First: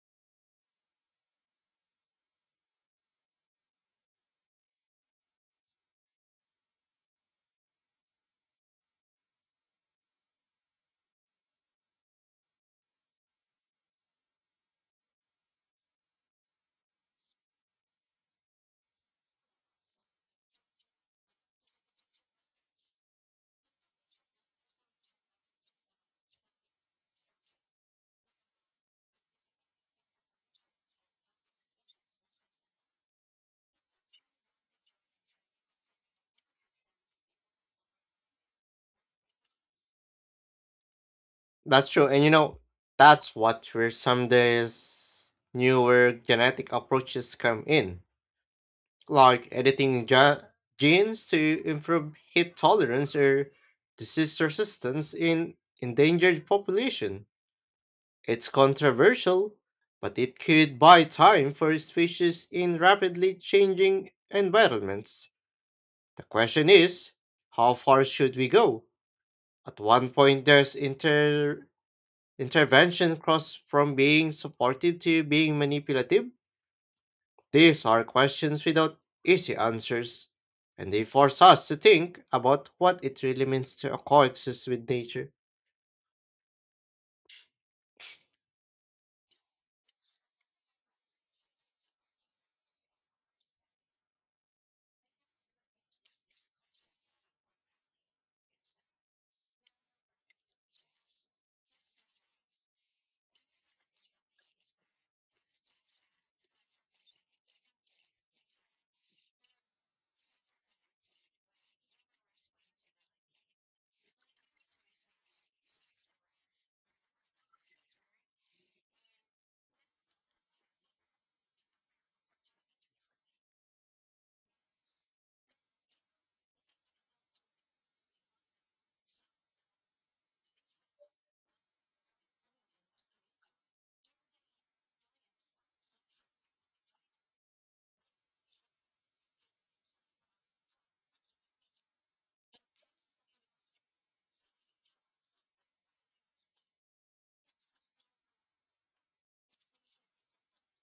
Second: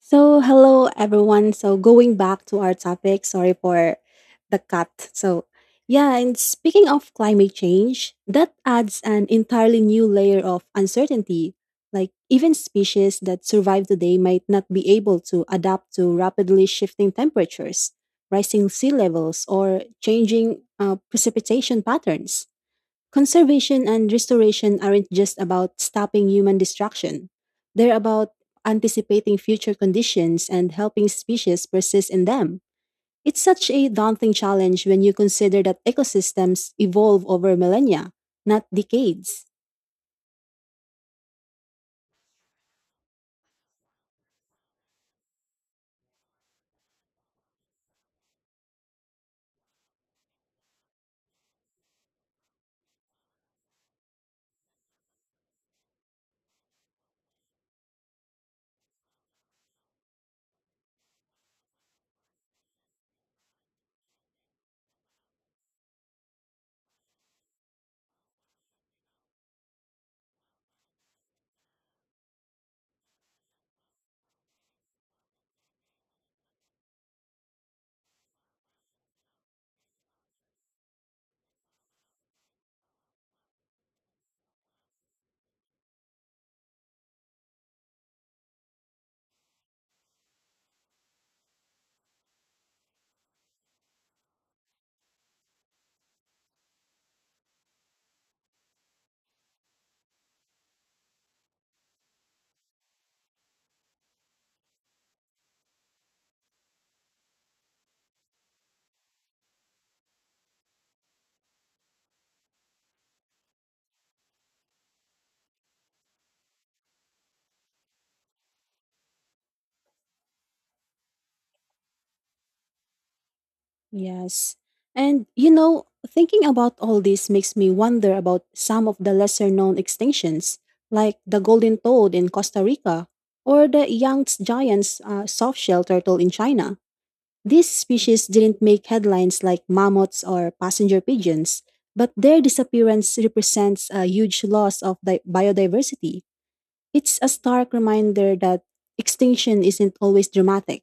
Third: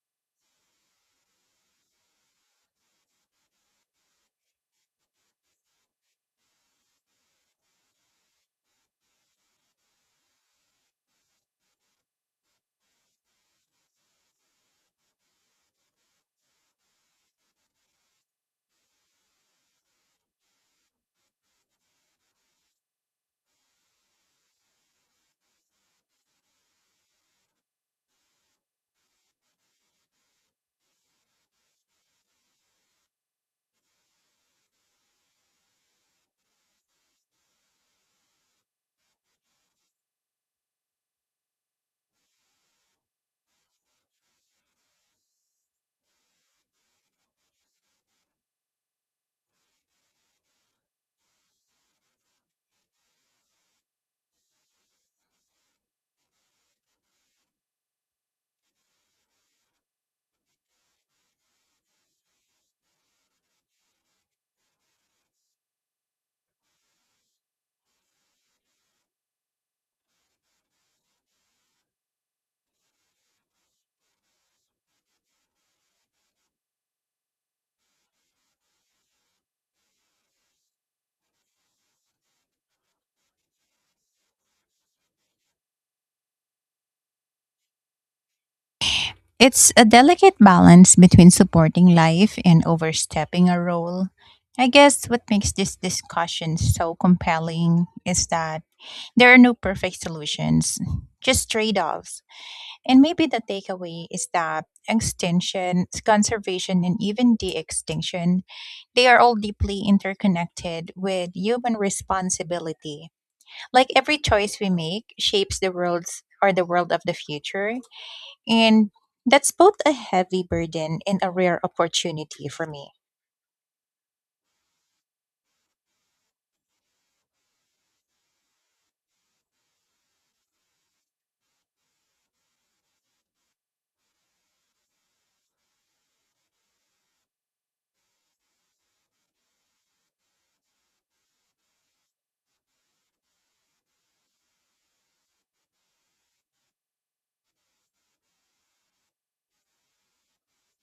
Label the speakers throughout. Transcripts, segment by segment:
Speaker 1: So, hello everyone. So, going back to our topic, sorry for the cut. So, yeah, and speaking of climate change, that adds an entirely new layer of uncertainty. Like, even species that survive today might not be able to adapt to rapidly shifting temperatures, rising sea levels, or changing precipitation patterns. Conservation and restoration aren't just about stopping human destruction. They're about anticipating future conditions and helping species persist in them. It's such a daunting challenge when you consider that ecosystems evolve over millennia, not decades.
Speaker 2: That's true. That's what where some days newer genetic approaches come in, like editing genes to improve heat tolerance or disease resistance in endangered population. It's controversial, but it could buy time for species in rapidly changing environments. The question is, how far should we go? At one point, there's inter intervention crossed from being supportive to being manipulative? These are questions without easy answers, and they force us to think about what it really means to coexist with nature.
Speaker 3: It's a delicate balance between supporting life and overstepping a role. I guess what makes this discussion so compelling is that there are no perfect solutions, just trade offs. And maybe the takeaway is that extinction, conservation, and even de extinction, they are all deeply interconnected with human responsibility. Like every choice we make shapes the world's or the world of the future and that's both a heavy burden and a rare opportunity for me.
Speaker 1: Yes. And you know, thinking about all this makes me wonder about some of the lesser known extinctions, like the golden toad in Costa Rica or the Yangtze giant's soft turtle in China. These species didn't make headlines like mammoths or passenger pigeons, but their disappearance represents a huge loss of biodiversity. It's a stark reminder that extinction isn't always dramatic.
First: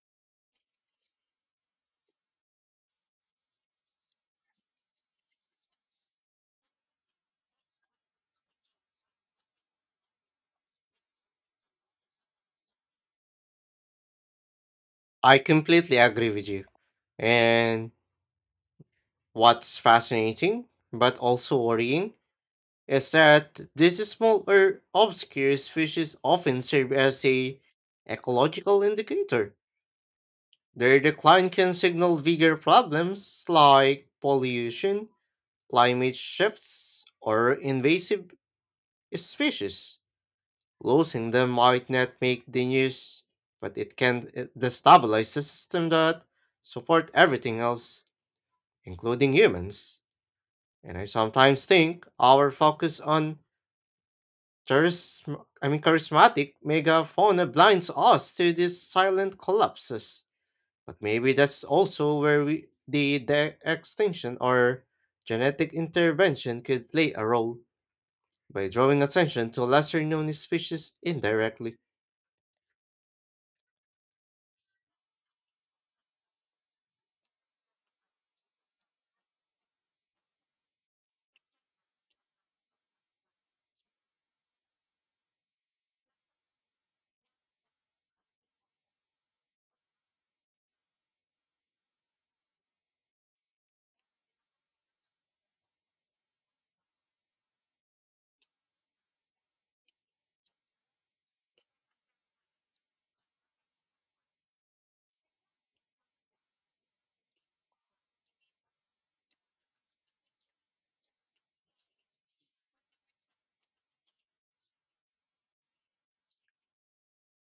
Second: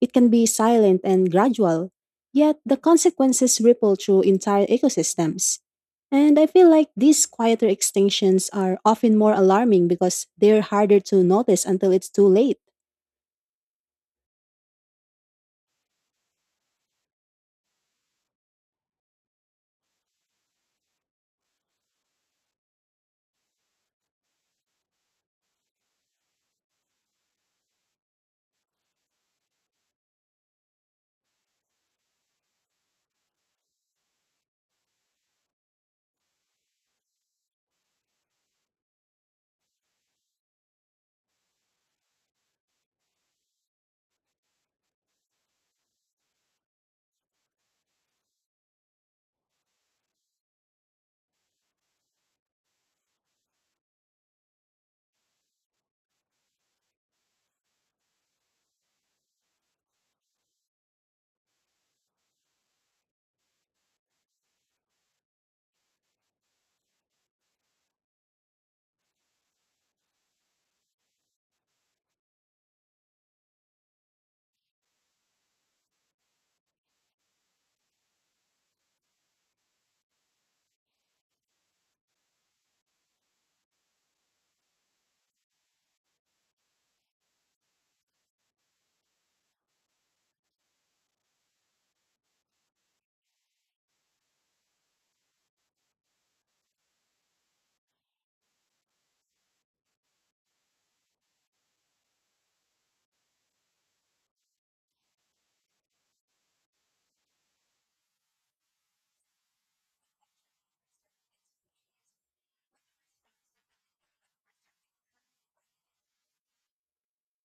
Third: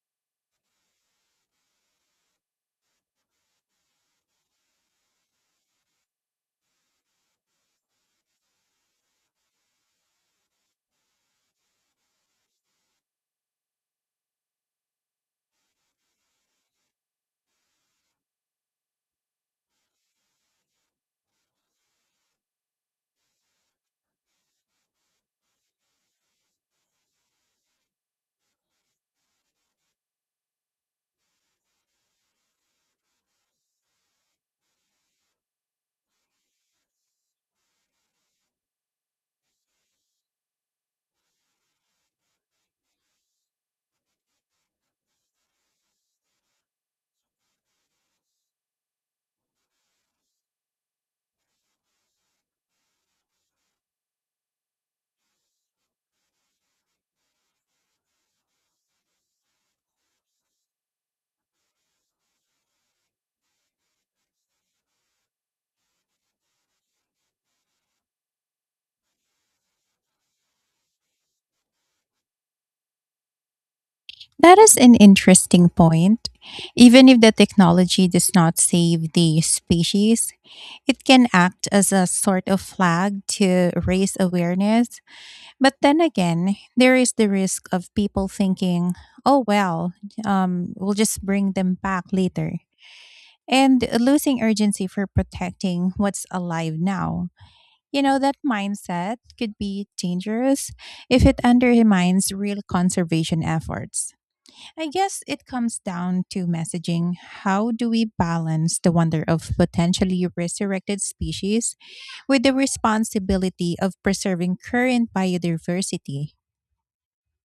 Speaker 1: It can be silent and gradual, yet the consequences ripple through entire ecosystems. And I feel like these quieter extinctions are often more alarming because they're harder to notice until it's too late.
Speaker 2: I completely agree with you. And what's fascinating, but also worrying, is that these small or obscure species often serve as a ecological indicator. Their decline can signal bigger problems like pollution climate shifts or invasive species. Losing them might not make the news, but it can destabilize the system that support everything else, including humans. And I sometimes think our focus on charismatic megafauna blinds us to these silent collapses. But maybe that's also where the extinction or genetic intervention could play a role by drawing attention to lesser known species indirectly.
Speaker 3: That is an interesting point. Even if the technology does not save the species, it can act as a sort of flag to raise awareness. But then again, there is the risk of people thinking, oh, well, we'll just bring them back later, and losing urgency for protecting what's alive now. You know, that mindset could be dangerous if it undermines real conservation efforts. I guess it comes down to messaging. How do we balance the wonder of potentially resurrected species with the responsibility of preserving current biodiversity?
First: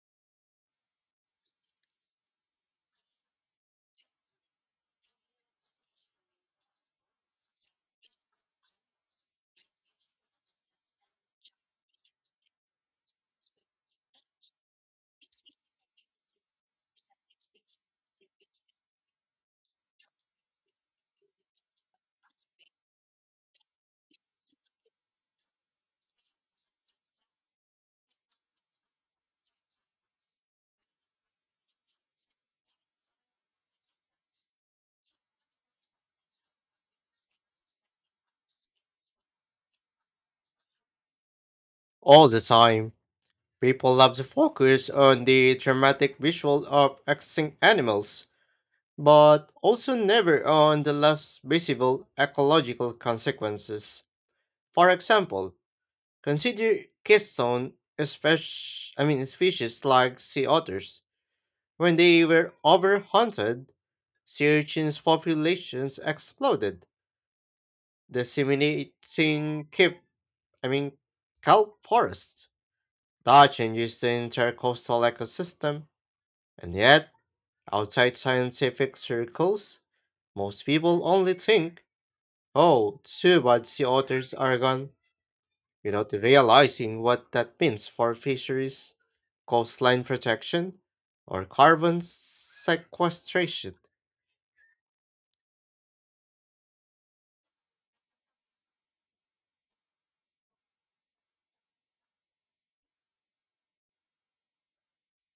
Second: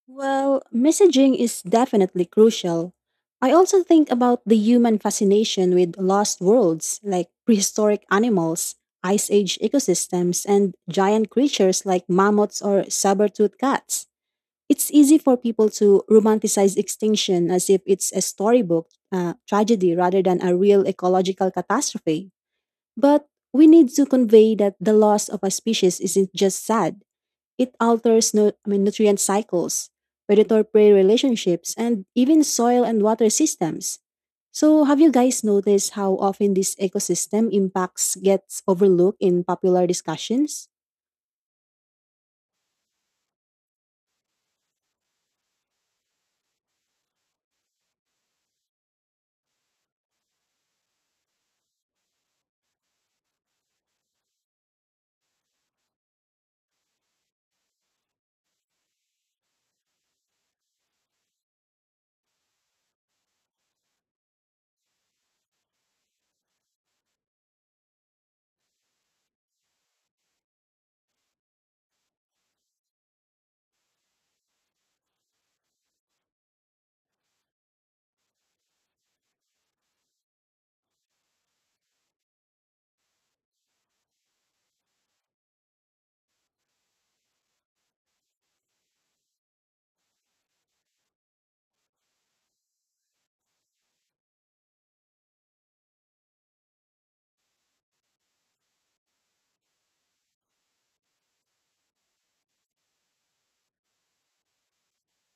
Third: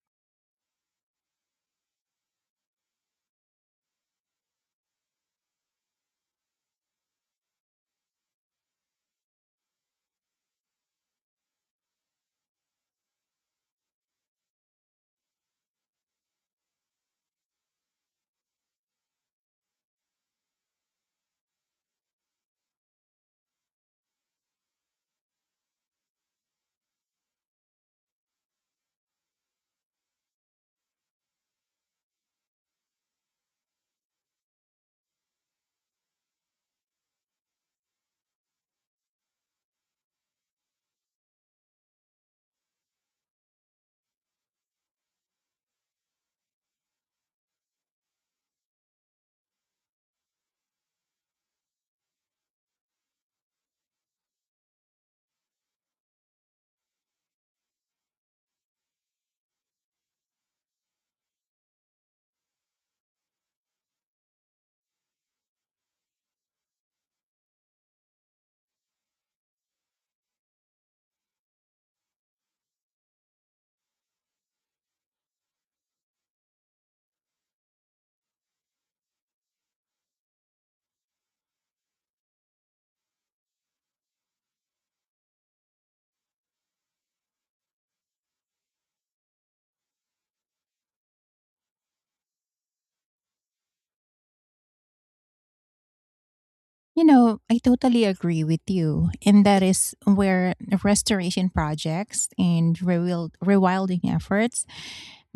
Speaker 1: Well, messaging is definitely crucial. I also think about the human fascination with lost worlds like prehistoric animals, ice age ecosystems, and giant creatures like mammoths or saber-toothed cats. It's easy for people to romanticize extinction as if it's a storybook tragedy rather than a real ecological catastrophe. But we need to convey that the loss of a species isn't just sad. It alters nutrient cycles, predator prey relationships, and even soil and water systems. So, have you guys noticed how often these ecosystem impacts gets overlooked in popular discussions?
Speaker 2: All the time, people love to focus on the dramatic visual of extinct animals, but also never on the less visible ecological consequences. For example, consider keystone species, I mean species like sea otters. When they were overhunted, sea urchins' populations exploded disseminating I mean, kelp forests. That changes the entire coastal ecosystem, and yet, outside scientific circles, most people only think, oh, too bad sea otters are gone, without realizing what that means for fisheries, coastline protection, or carbon sequestration.
Speaker 3: You know, I totally agree with you. And that is where restoration projects and rewilding efforts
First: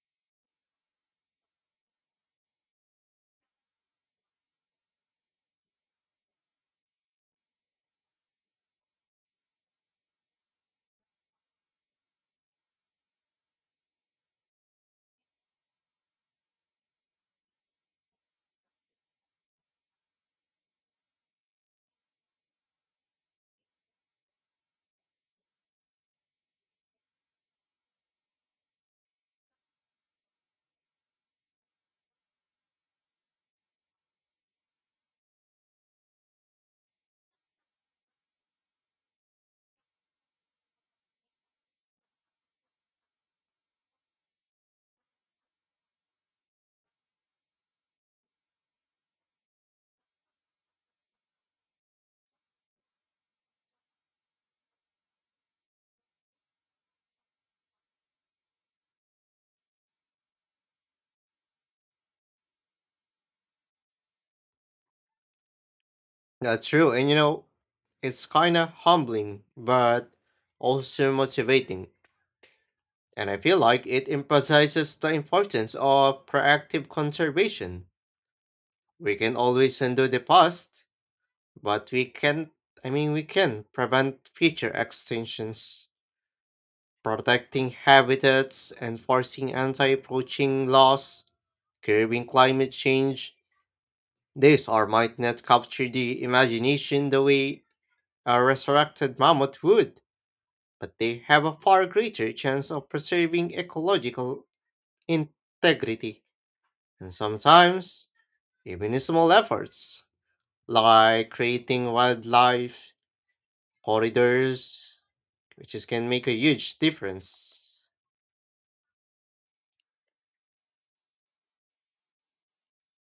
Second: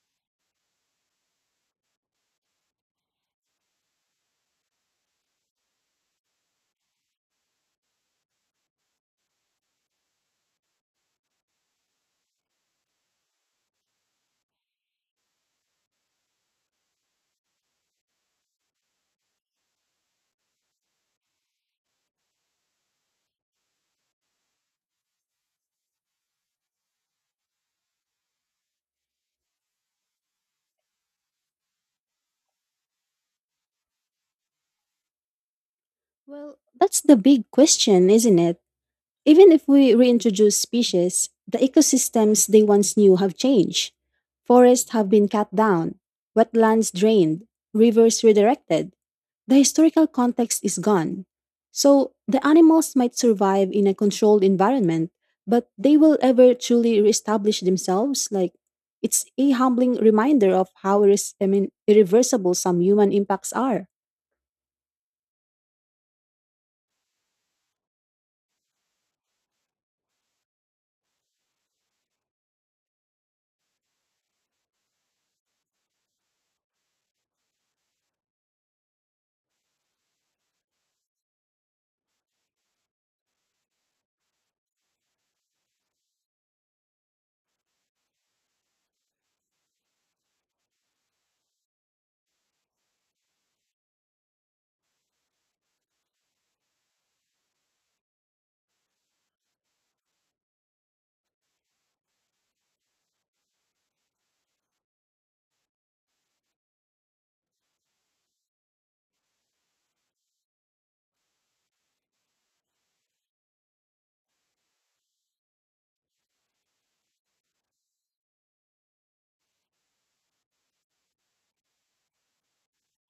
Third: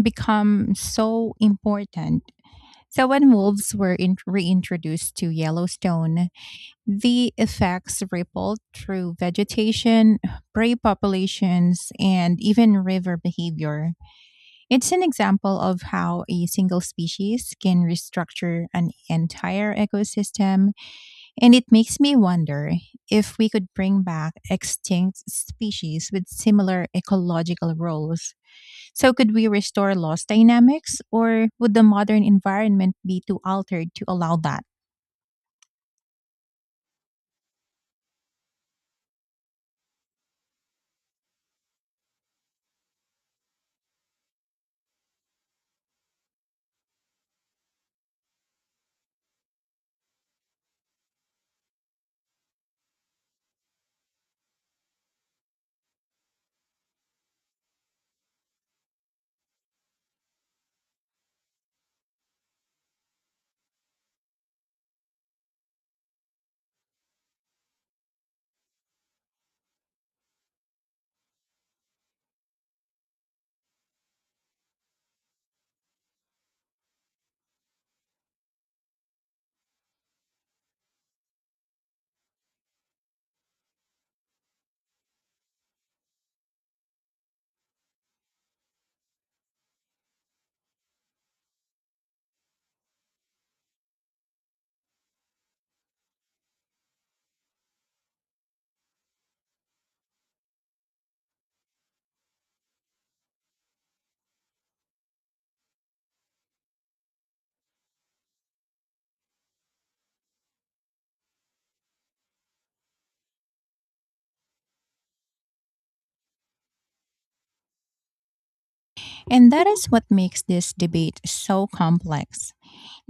Speaker 3: become so important. So, when reintroduced to Yellowstone, the effects rippled through vegetation, prey populations, and even river behavior. It's an example of how a single species can restructure an entire ecosystem, and it makes me wonder if we could bring back extinct species with similar ecological roles. So, could we restore lost dynamics, or would the modern environment be too altered to allow that?
Speaker 1: Well, that's the big question, isn't it? Even if we reintroduce species, the ecosystems they once knew have changed. Forests have been cut down, wetlands drained, rivers redirected. The historical context is gone. So the animals might survive in a controlled environment, but they will ever truly reestablish themselves. Like it's a humbling reminder of how irreversible some human impacts are.
Speaker 2: That's true. It's kind of humbling, but also motivating. And I feel like it emphasizes the importance of proactive conservation. We can always undo the past, but we can't, I mean, we can prevent future extinctions. Protecting habitats, enforcing anti poaching laws, curbing climate change. These are might not capture the imagination the way a resurrected mammoth would but they have a far greater chance of preserving ecological integrity. And sometimes, even small efforts, like creating wildlife corridors, which is, can make a huge difference.
Speaker 3: And that is what makes this debate so complex.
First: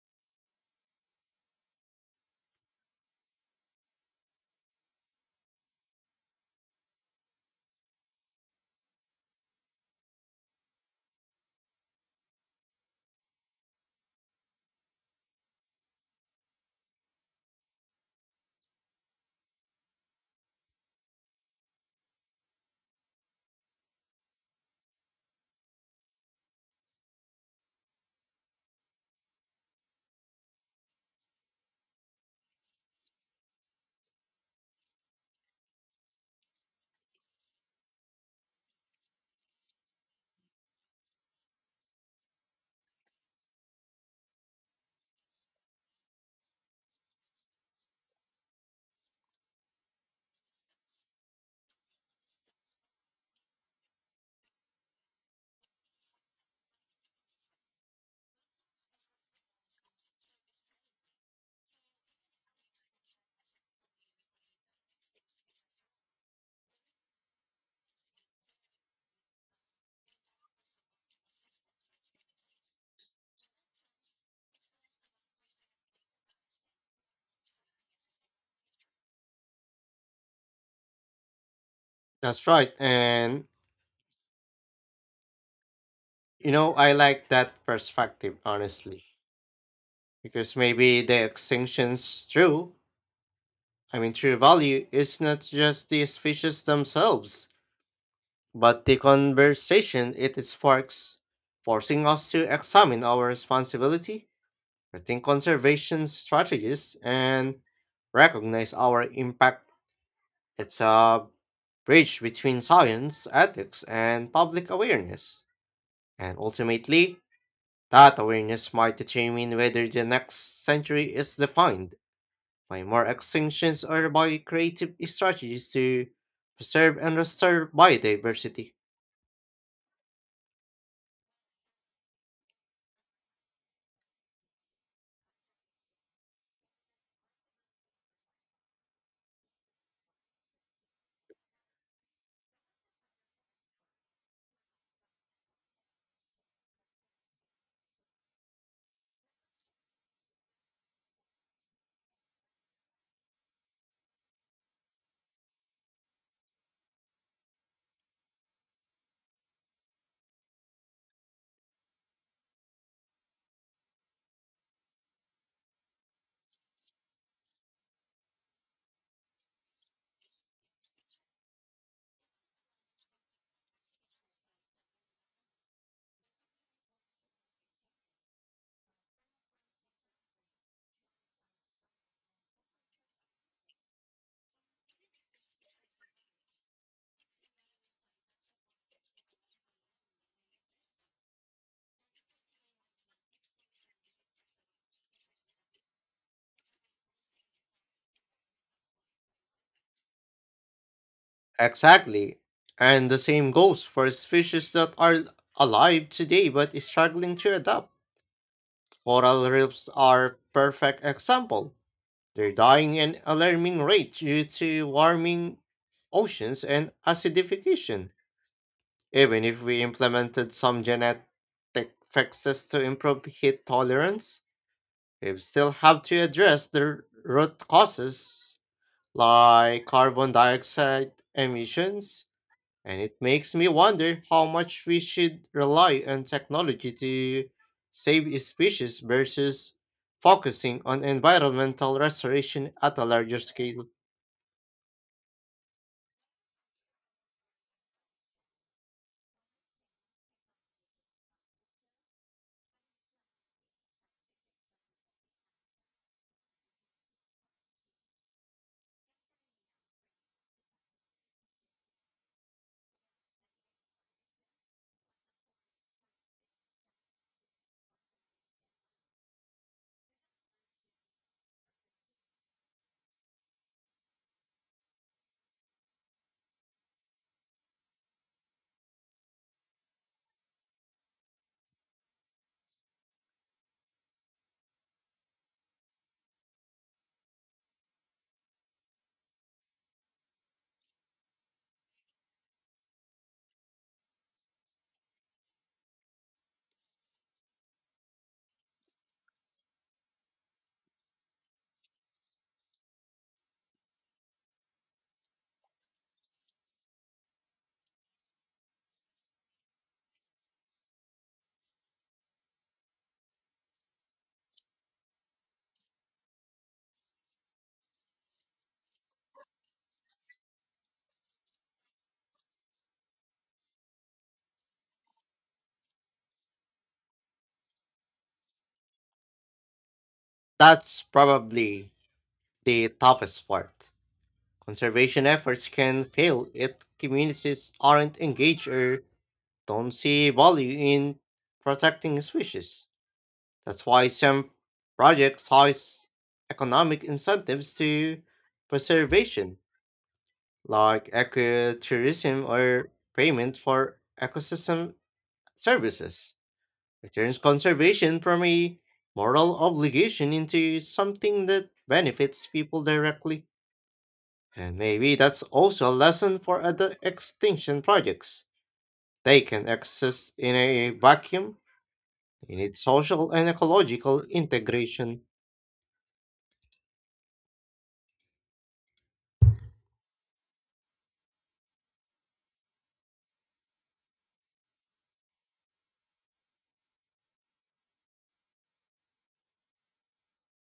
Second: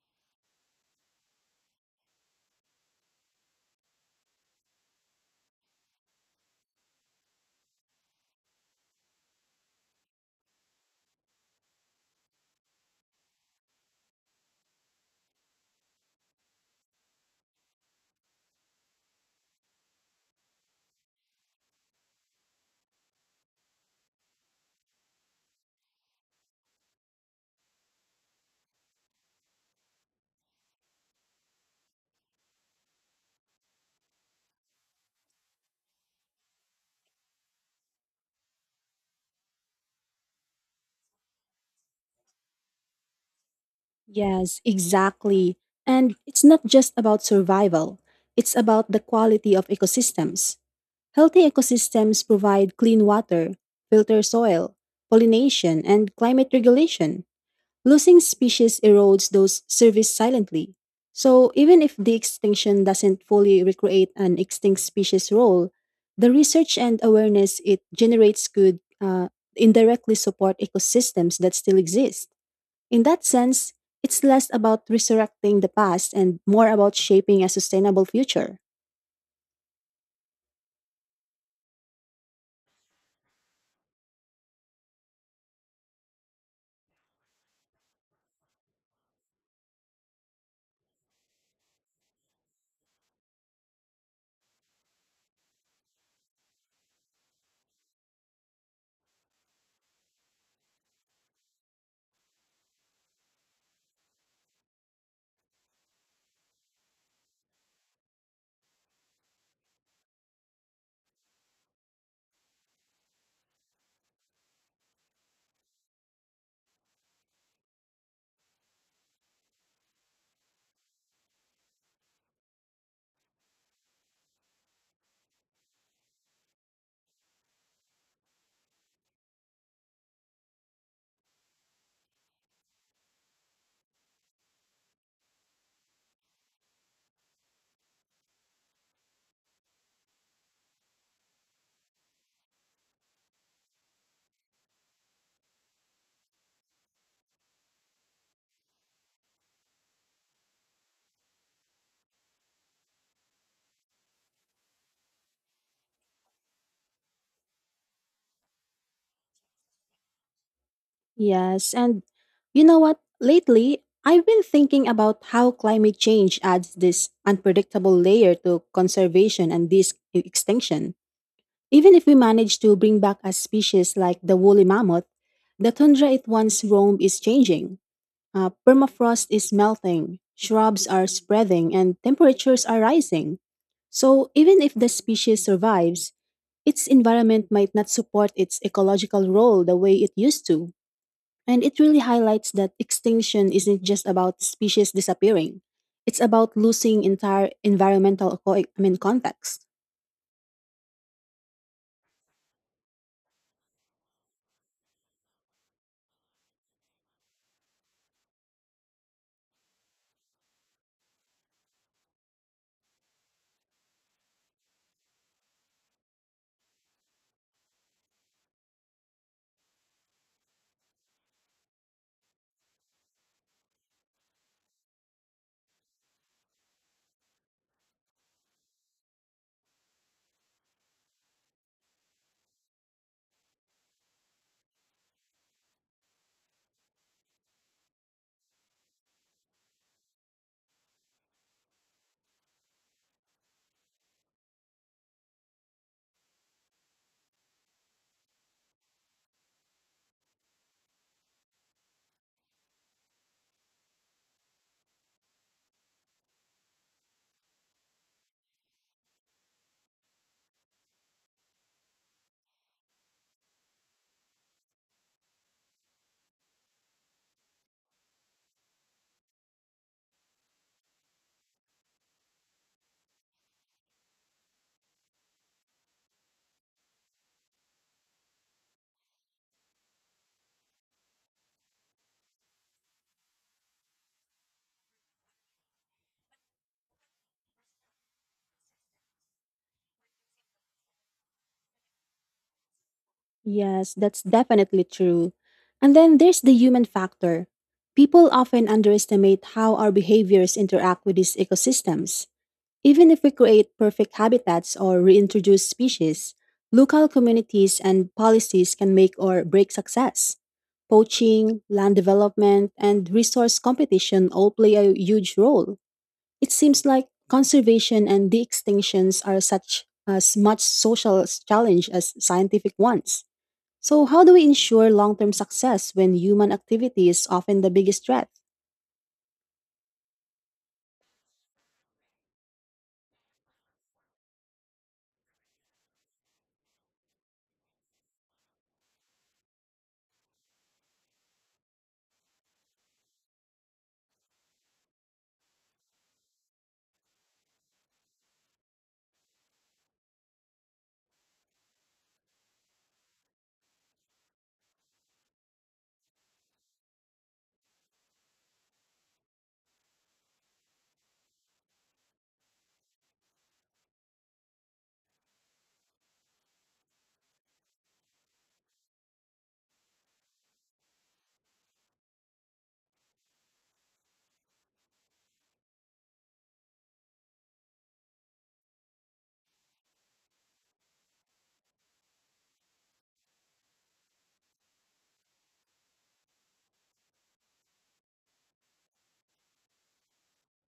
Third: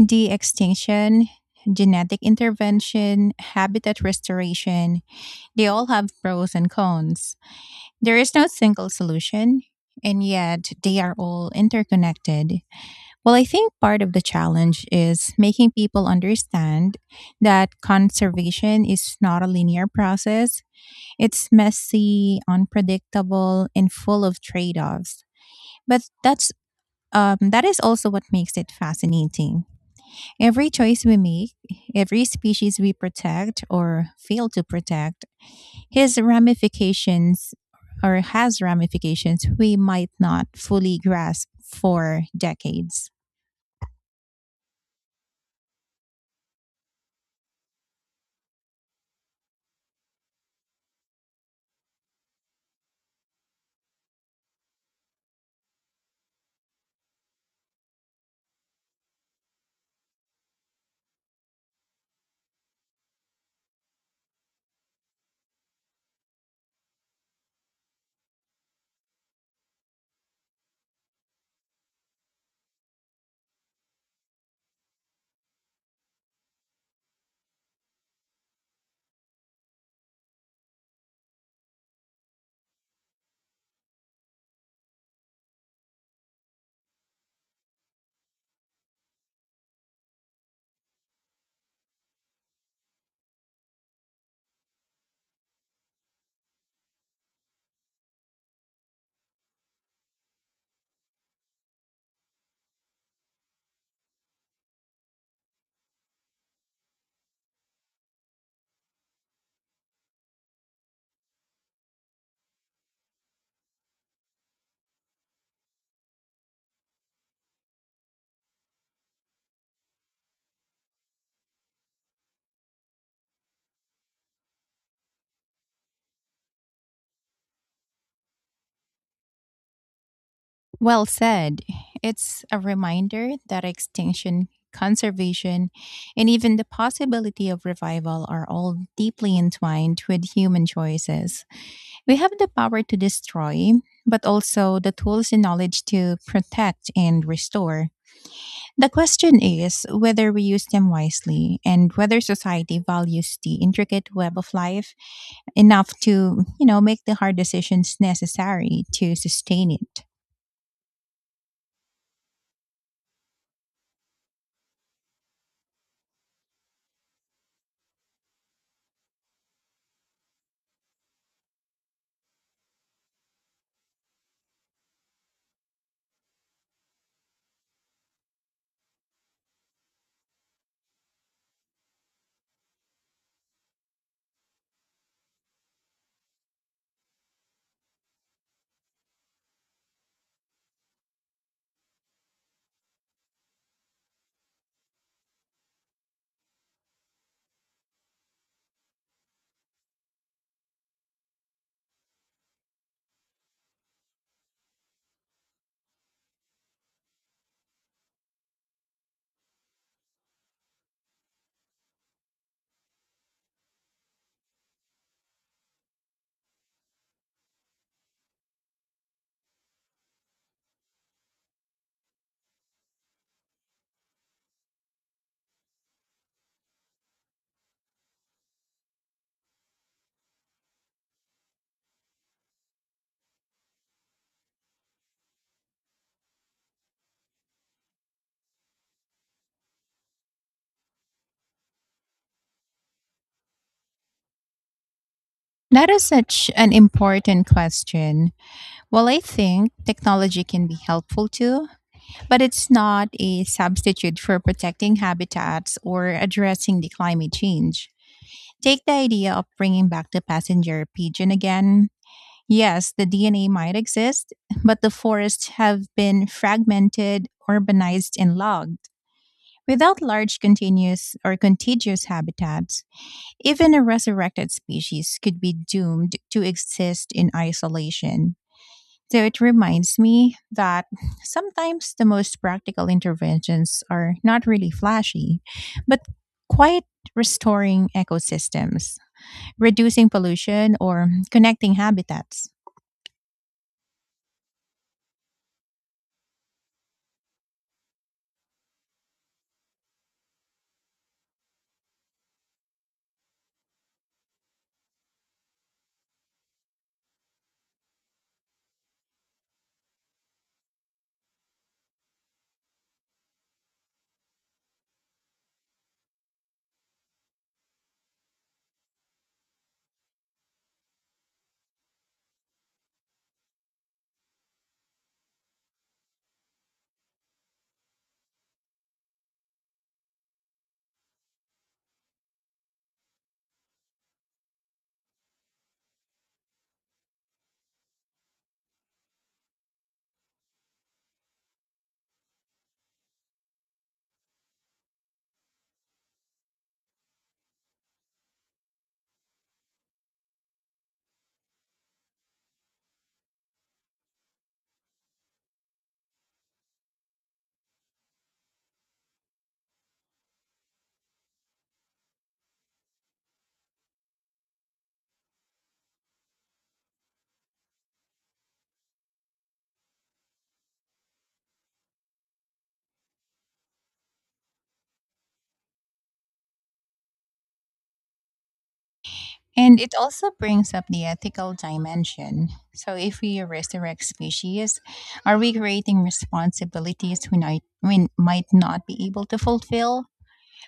Speaker 3: De extinction, genetic intervention, habitat restoration, they all have pros and cons. There is no single solution, and yet they are all interconnected. Well, I think part of the challenge is making people understand that conservation is not a linear process, it's messy, unpredictable, and full of trade offs. But that is also what makes it fascinating. Every choice we make, every species we protect or fail to protect, has ramifications has ramifications we might not fully grasp for decades.
Speaker 1: Yes, exactly. And it's not just about survival, it's about the quality of ecosystems. Healthy ecosystems provide clean water, filter soil, pollination, and climate regulation. Losing species erodes those services silently. So, even if the extinction doesn't fully recreate an extinct species' role, the research and awareness it generates could indirectly support ecosystems that still exist. In that sense, it's less about resurrecting the past and more about shaping a sustainable future.
Speaker 2: That's right. I like that perspective, honestly, because maybe the extinction's true. I mean, true value is not just the species themselves, but the conversation it sparks, forcing us to examine our responsibility, rethink conservation strategies, and recognize our impact. It's a bridge between science, ethics, and public awareness. And ultimately, that awareness might determine whether the next century is defined by more extinctions or by creative strategies to preserve and restore biodiversity.
Speaker 3: Well said. It's a reminder that extinction, conservation, and even the possibility of revival are all deeply entwined with human choices. We have the power to destroy, but also the tools and knowledge to protect and restore. The question is whether we use them wisely and whether society values the intricate web of life enough to, you know, make the hard decisions necessary to sustain it.
Speaker 1: Yes, and you know what? Lately, I've been thinking about how climate change adds this unpredictable layer to conservation and this extinction. Even if we manage to bring back a species like the woolly mammoth, the tundra it once roamed is changing. Permafrost is melting, shrubs are spreading, and temperatures are rising. So, even if the species survives, its environment might not support its ecological role the way it used to. And it really highlights that extinction isn't just about species disappearing, it's about losing entire environmental context.
Speaker 2: Exactly. And the same goes for species that are alive today but is struggling to adapt. Coral reefs are a perfect example. They're dying at an alarming rate due to warming oceans and acidification. Even if we implemented some genetic fixes to improve heat tolerance, we still have to address the root causes like carbon dioxide emissions. And it makes me wonder how much we should rely on technology to save species versus focusing on environmental restoration at a larger scale.
Speaker 3: That is such an important question. Well, I think technology can be helpful too, but it's not a substitute for protecting habitats or addressing the climate change. Take the idea of bringing back the passenger pigeon again. Yes, the DNA might exist, but the forests have been fragmented, urbanized, and logged. Without large continuous or contiguous habitats, even a resurrected species could be doomed to exist in isolation. So it reminds me that sometimes the most practical interventions are not really flashy, but quite restoring ecosystems reducing pollution, or connecting habitats.
Speaker 1: Yes, that's definitely true. And then there's the human factor. People often underestimate how our behaviors interact with these ecosystems. Even if we create perfect habitats or reintroduce species, local communities and policies can make or break success. Poaching, land development, and resource competition all play a huge role. It seems like conservation and de extinctions are such as much social challenge as scientific ones. So, how do we ensure long term success when human activity is often the biggest threat?
Speaker 2: That's probably the toughest part. Conservation efforts can fail if communities aren't engaged or don't see value in protecting species. That's why some projects have economic incentives to preservation like ecotourism or payment for ecosystem services. It turns conservation from a moral obligation into something that benefits people directly. And maybe that's also a lesson for other extinction projects. They can exist in a vacuum. They need social and ecological integration.
Speaker 3: And it also brings up the ethical dimension. So, if we resurrect species, are we creating responsibilities we might not be able to fulfill?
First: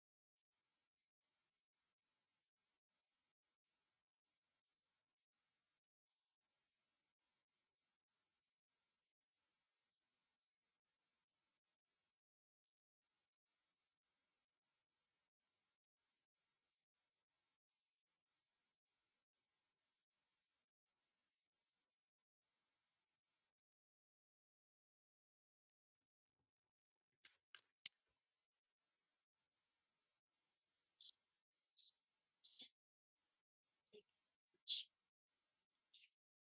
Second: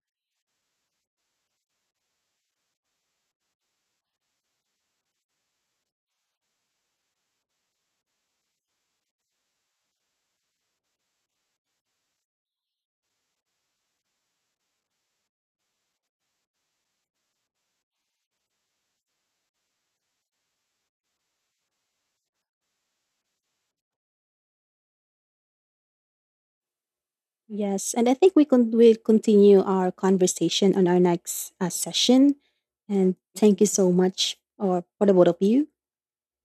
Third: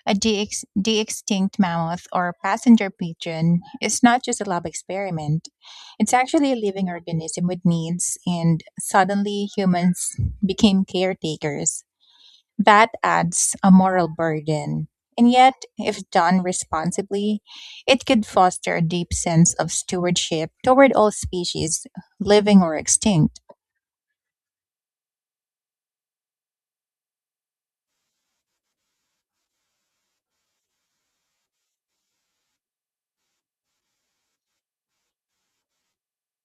Speaker 3: A de extinct mammoth or passenger pigeon is not just a lab experiment, it's actually a living organism with needs, and suddenly humans became caretakers. That adds a moral burden. And yet, if done responsibly, it could foster a deep sense of stewardship toward all species, living or extinct.
Speaker 1: Yes, and I think we'll continue our conversation on our next session. And thank you so much or for the both of you.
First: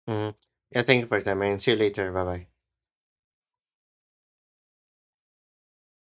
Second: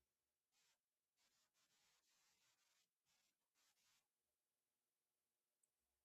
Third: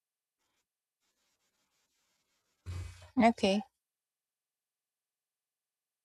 Speaker 2: Mm. Yeah, thank you for your time and see you later. Bye bye.
Speaker 3: Okay.